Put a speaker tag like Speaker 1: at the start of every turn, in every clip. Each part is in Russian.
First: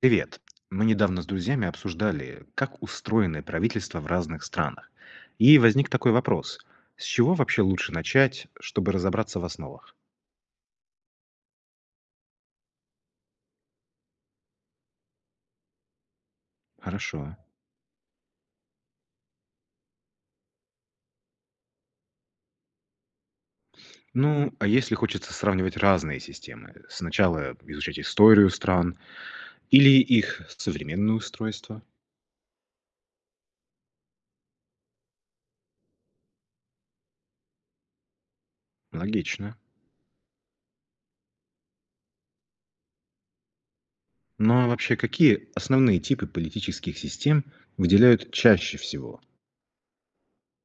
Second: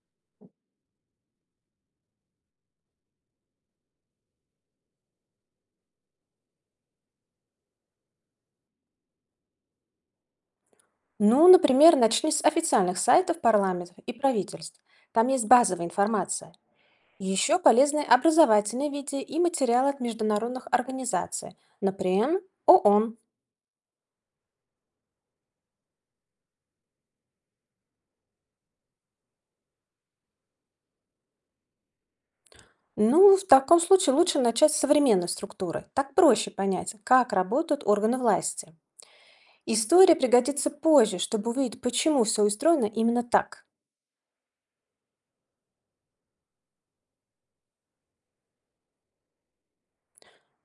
Speaker 1: Привет. Мы недавно с друзьями обсуждали, как устроены правительства в разных странах. И возник такой вопрос. С чего вообще лучше начать, чтобы разобраться в основах?
Speaker 2: Ну, например, начни с официальных сайтов парламентов и правительств. Там есть базовая информация.
Speaker 1: Хорошо.
Speaker 2: Еще полезные образовательные видео и материалы от международных организаций, например, ООН.
Speaker 1: Ну, а если хочется сравнивать разные системы? Сначала изучать историю стран или их современное устройство?
Speaker 2: Ну, в таком случае лучше начать с современной структуры. Так проще понять, как работают органы власти.
Speaker 1: Логично.
Speaker 2: История пригодится позже, чтобы увидеть, почему все устроено именно так.
Speaker 1: Ну а вообще, какие основные типы политических систем выделяют чаще всего?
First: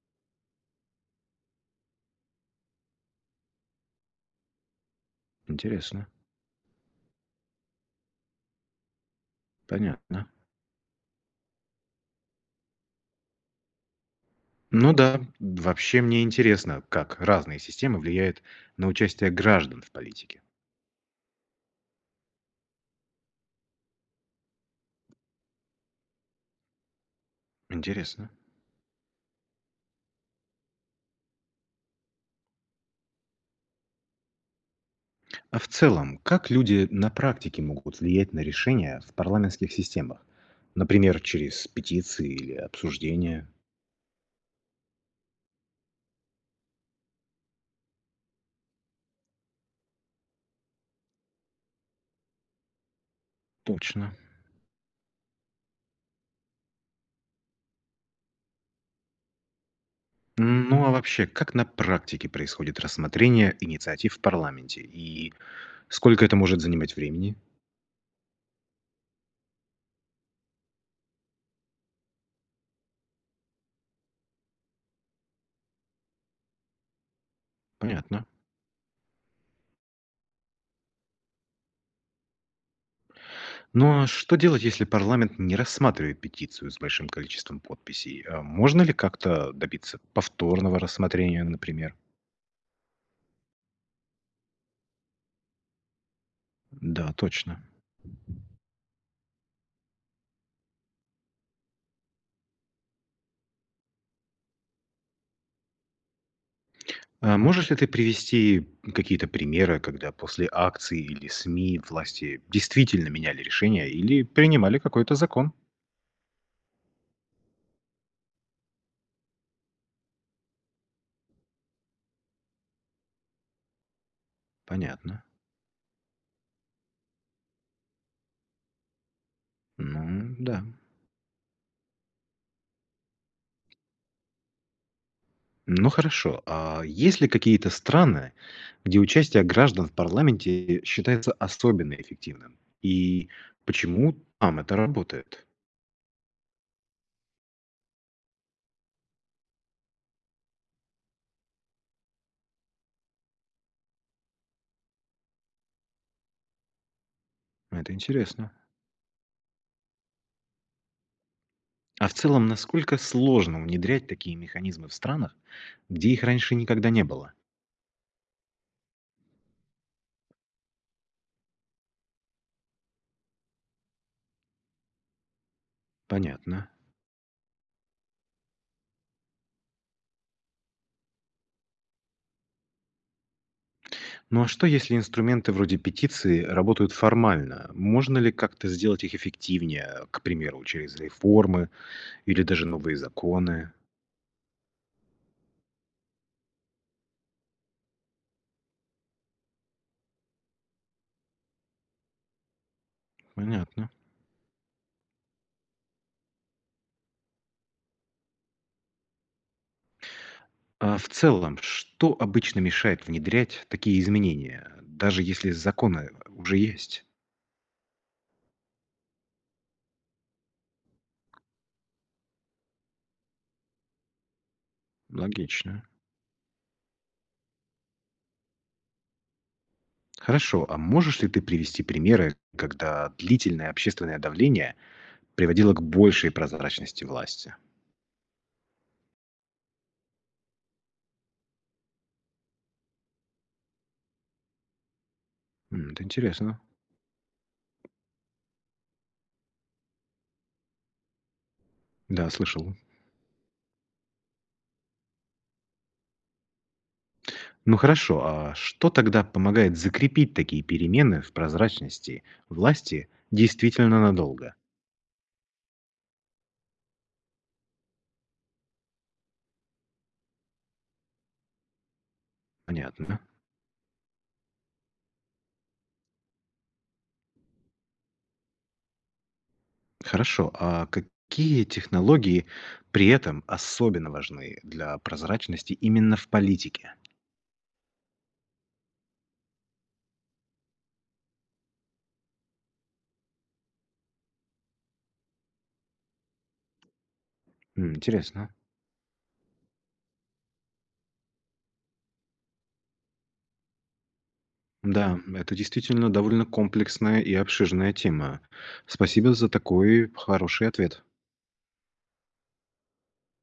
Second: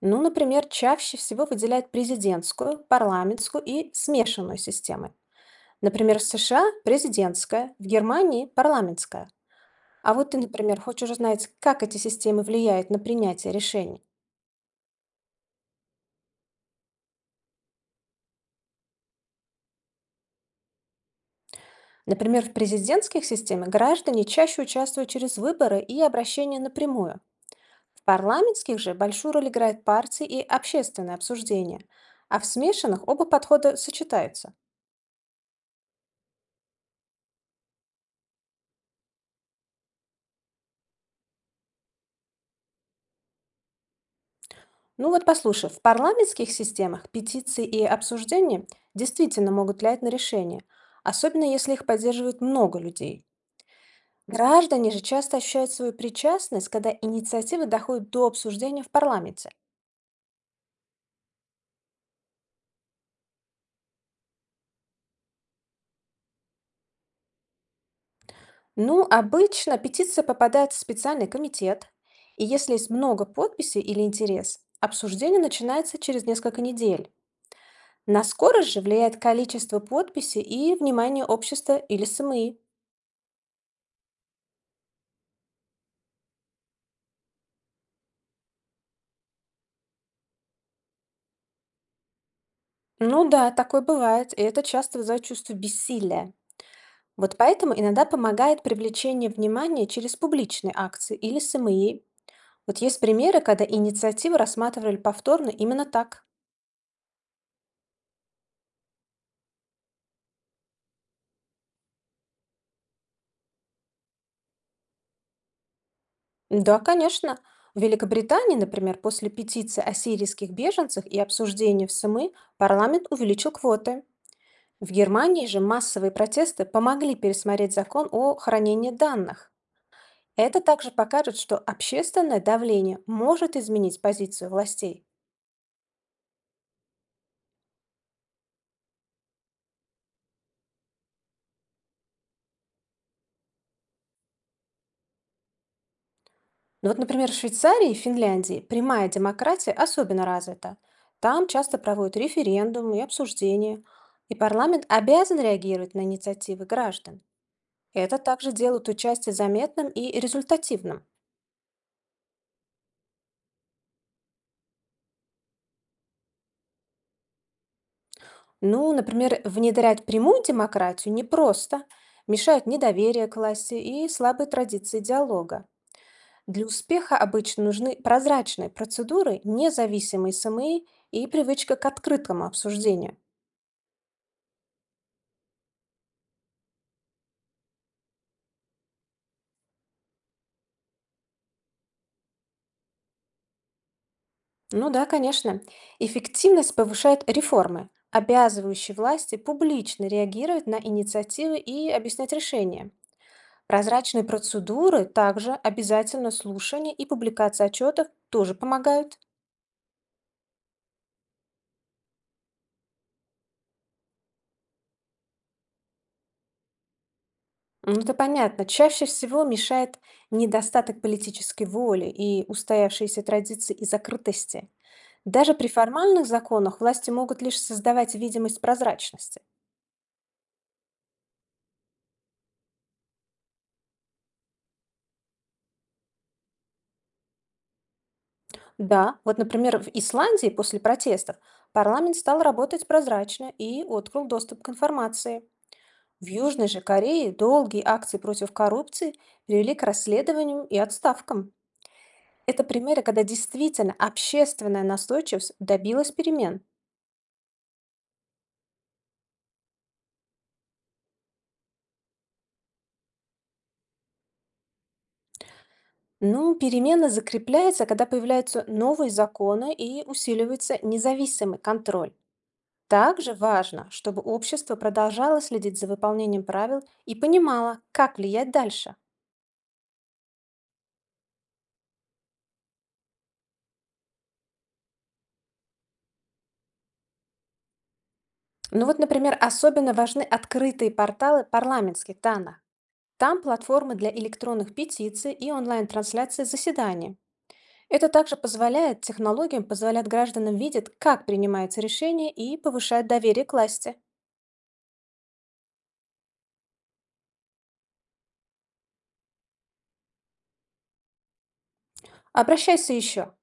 Speaker 2: Ну, например, чаще всего выделяют президентскую, парламентскую и смешанную системы.
Speaker 1: Интересно.
Speaker 2: Например, в США президентская, в Германии парламентская. А
Speaker 1: Понятно.
Speaker 2: вот ты, например, хочешь узнать, как эти системы влияют на принятие решений.
Speaker 1: Ну да, вообще мне интересно, как разные системы влияют на участие граждан в политике.
Speaker 2: Например, в президентских системах граждане чаще участвуют через выборы и обращения напрямую. В
Speaker 1: Интересно.
Speaker 2: парламентских же большую роль играет партии и общественное обсуждение. А в смешанных оба подхода сочетаются.
Speaker 1: А в целом, как люди на практике могут влиять на решения в парламентских системах? Например, через петиции или обсуждения?
Speaker 2: Ну вот послушай, в парламентских системах петиции и обсуждения действительно могут влиять на решения, особенно если их поддерживает много людей.
Speaker 1: Точно.
Speaker 2: Граждане же часто ощущают свою причастность, когда инициатива доходит до обсуждения в парламенте.
Speaker 1: Ну а вообще, как на практике происходит рассмотрение инициатив в парламенте? И сколько это может занимать времени?
Speaker 2: Ну, обычно петиция попадает в специальный комитет, и если есть много подписей или интерес, обсуждение начинается через несколько недель. На
Speaker 1: Понятно.
Speaker 2: скорость же влияет количество подписей и внимание общества или СМИ.
Speaker 1: Ну а что делать, если парламент не рассматривает петицию с большим количеством подписей? А можно ли как-то добиться повторного рассмотрения, например?
Speaker 2: Ну да, такое бывает, и это часто вызывает чувство бессилия.
Speaker 1: Да,
Speaker 2: Вот
Speaker 1: точно.
Speaker 2: поэтому иногда помогает привлечение внимания через публичные акции или СМИ. Вот есть примеры, когда инициативы рассматривали повторно именно так.
Speaker 1: А можешь ли ты привести какие-то примеры, когда после акций или СМИ власти действительно меняли решение или принимали какой-то закон?
Speaker 2: Да, конечно. В Великобритании, например, после петиции о сирийских беженцах и обсуждения в СМИ парламент увеличил квоты. В
Speaker 1: Понятно.
Speaker 2: Германии же массовые протесты помогли пересмотреть закон о хранении данных.
Speaker 1: Ну,
Speaker 2: Это
Speaker 1: да.
Speaker 2: также покажет, что общественное давление может изменить позицию властей.
Speaker 1: Ну хорошо, а есть ли какие-то страны, где участие граждан в парламенте считается особенно эффективным? И почему там это работает?
Speaker 2: Ну вот, например, в Швейцарии и Финляндии прямая демократия особенно развита. Там часто проводят референдумы и обсуждения, и парламент обязан реагировать на инициативы граждан.
Speaker 1: Это
Speaker 2: Это
Speaker 1: интересно.
Speaker 2: также делает участие заметным и результативным.
Speaker 1: А в целом, насколько сложно внедрять такие механизмы в странах, где их раньше никогда не было?
Speaker 2: Ну, например, внедрять прямую демократию непросто, мешают недоверие к власти и слабые традиции диалога. Для
Speaker 1: Понятно.
Speaker 2: успеха обычно нужны прозрачные процедуры, независимые СМИ и привычка к открытому обсуждению.
Speaker 1: Ну а что, если инструменты вроде петиции работают формально? Можно ли как-то сделать их эффективнее, к примеру, через реформы или даже новые законы?
Speaker 2: Ну да, конечно. Эффективность повышает реформы, обязывающие власти публично реагировать на инициативы и объяснять решения.
Speaker 1: Понятно.
Speaker 2: Прозрачные процедуры, также обязательно слушание и публикация отчетов тоже помогают.
Speaker 1: А в целом, что обычно мешает внедрять такие изменения, даже если законы уже есть?
Speaker 2: Ну, это понятно. Чаще всего мешает недостаток политической воли и устоявшиеся традиции и закрытости. Даже при
Speaker 1: Логично.
Speaker 2: формальных законах власти могут лишь создавать видимость прозрачности.
Speaker 1: Хорошо, а можешь ли ты привести примеры, когда длительное общественное давление приводило к большей прозрачности власти?
Speaker 2: Да, вот, например, в Исландии после протестов парламент стал работать прозрачно и открыл доступ к информации.
Speaker 1: М, это
Speaker 2: В
Speaker 1: интересно.
Speaker 2: Южной же Корее долгие акции против коррупции привели к расследованию и отставкам.
Speaker 1: Да,
Speaker 2: Это
Speaker 1: слышал.
Speaker 2: примеры, когда действительно общественная настойчивость добилась перемен.
Speaker 1: Ну хорошо, а что тогда помогает закрепить такие перемены в прозрачности власти действительно надолго?
Speaker 2: Ну, перемена закрепляется, когда появляются новые законы и усиливается независимый контроль.
Speaker 1: Понятно.
Speaker 2: Также важно, чтобы общество продолжало следить за выполнением правил и понимало, как влиять дальше.
Speaker 1: Хорошо, а какие технологии при этом особенно важны для прозрачности именно в политике?
Speaker 2: Ну вот, например, особенно важны открытые порталы парламентских данных. Там платформы для электронных петиций и онлайн-трансляции заседаний.
Speaker 1: М,
Speaker 2: Это также
Speaker 1: интересно.
Speaker 2: позволяет, технологиям позволяет гражданам видеть, как принимаются решения и повышает доверие к власти.
Speaker 1: Да, это действительно довольно комплексная и обширная тема. Спасибо за такой хороший ответ.
Speaker 2: Обращайся еще.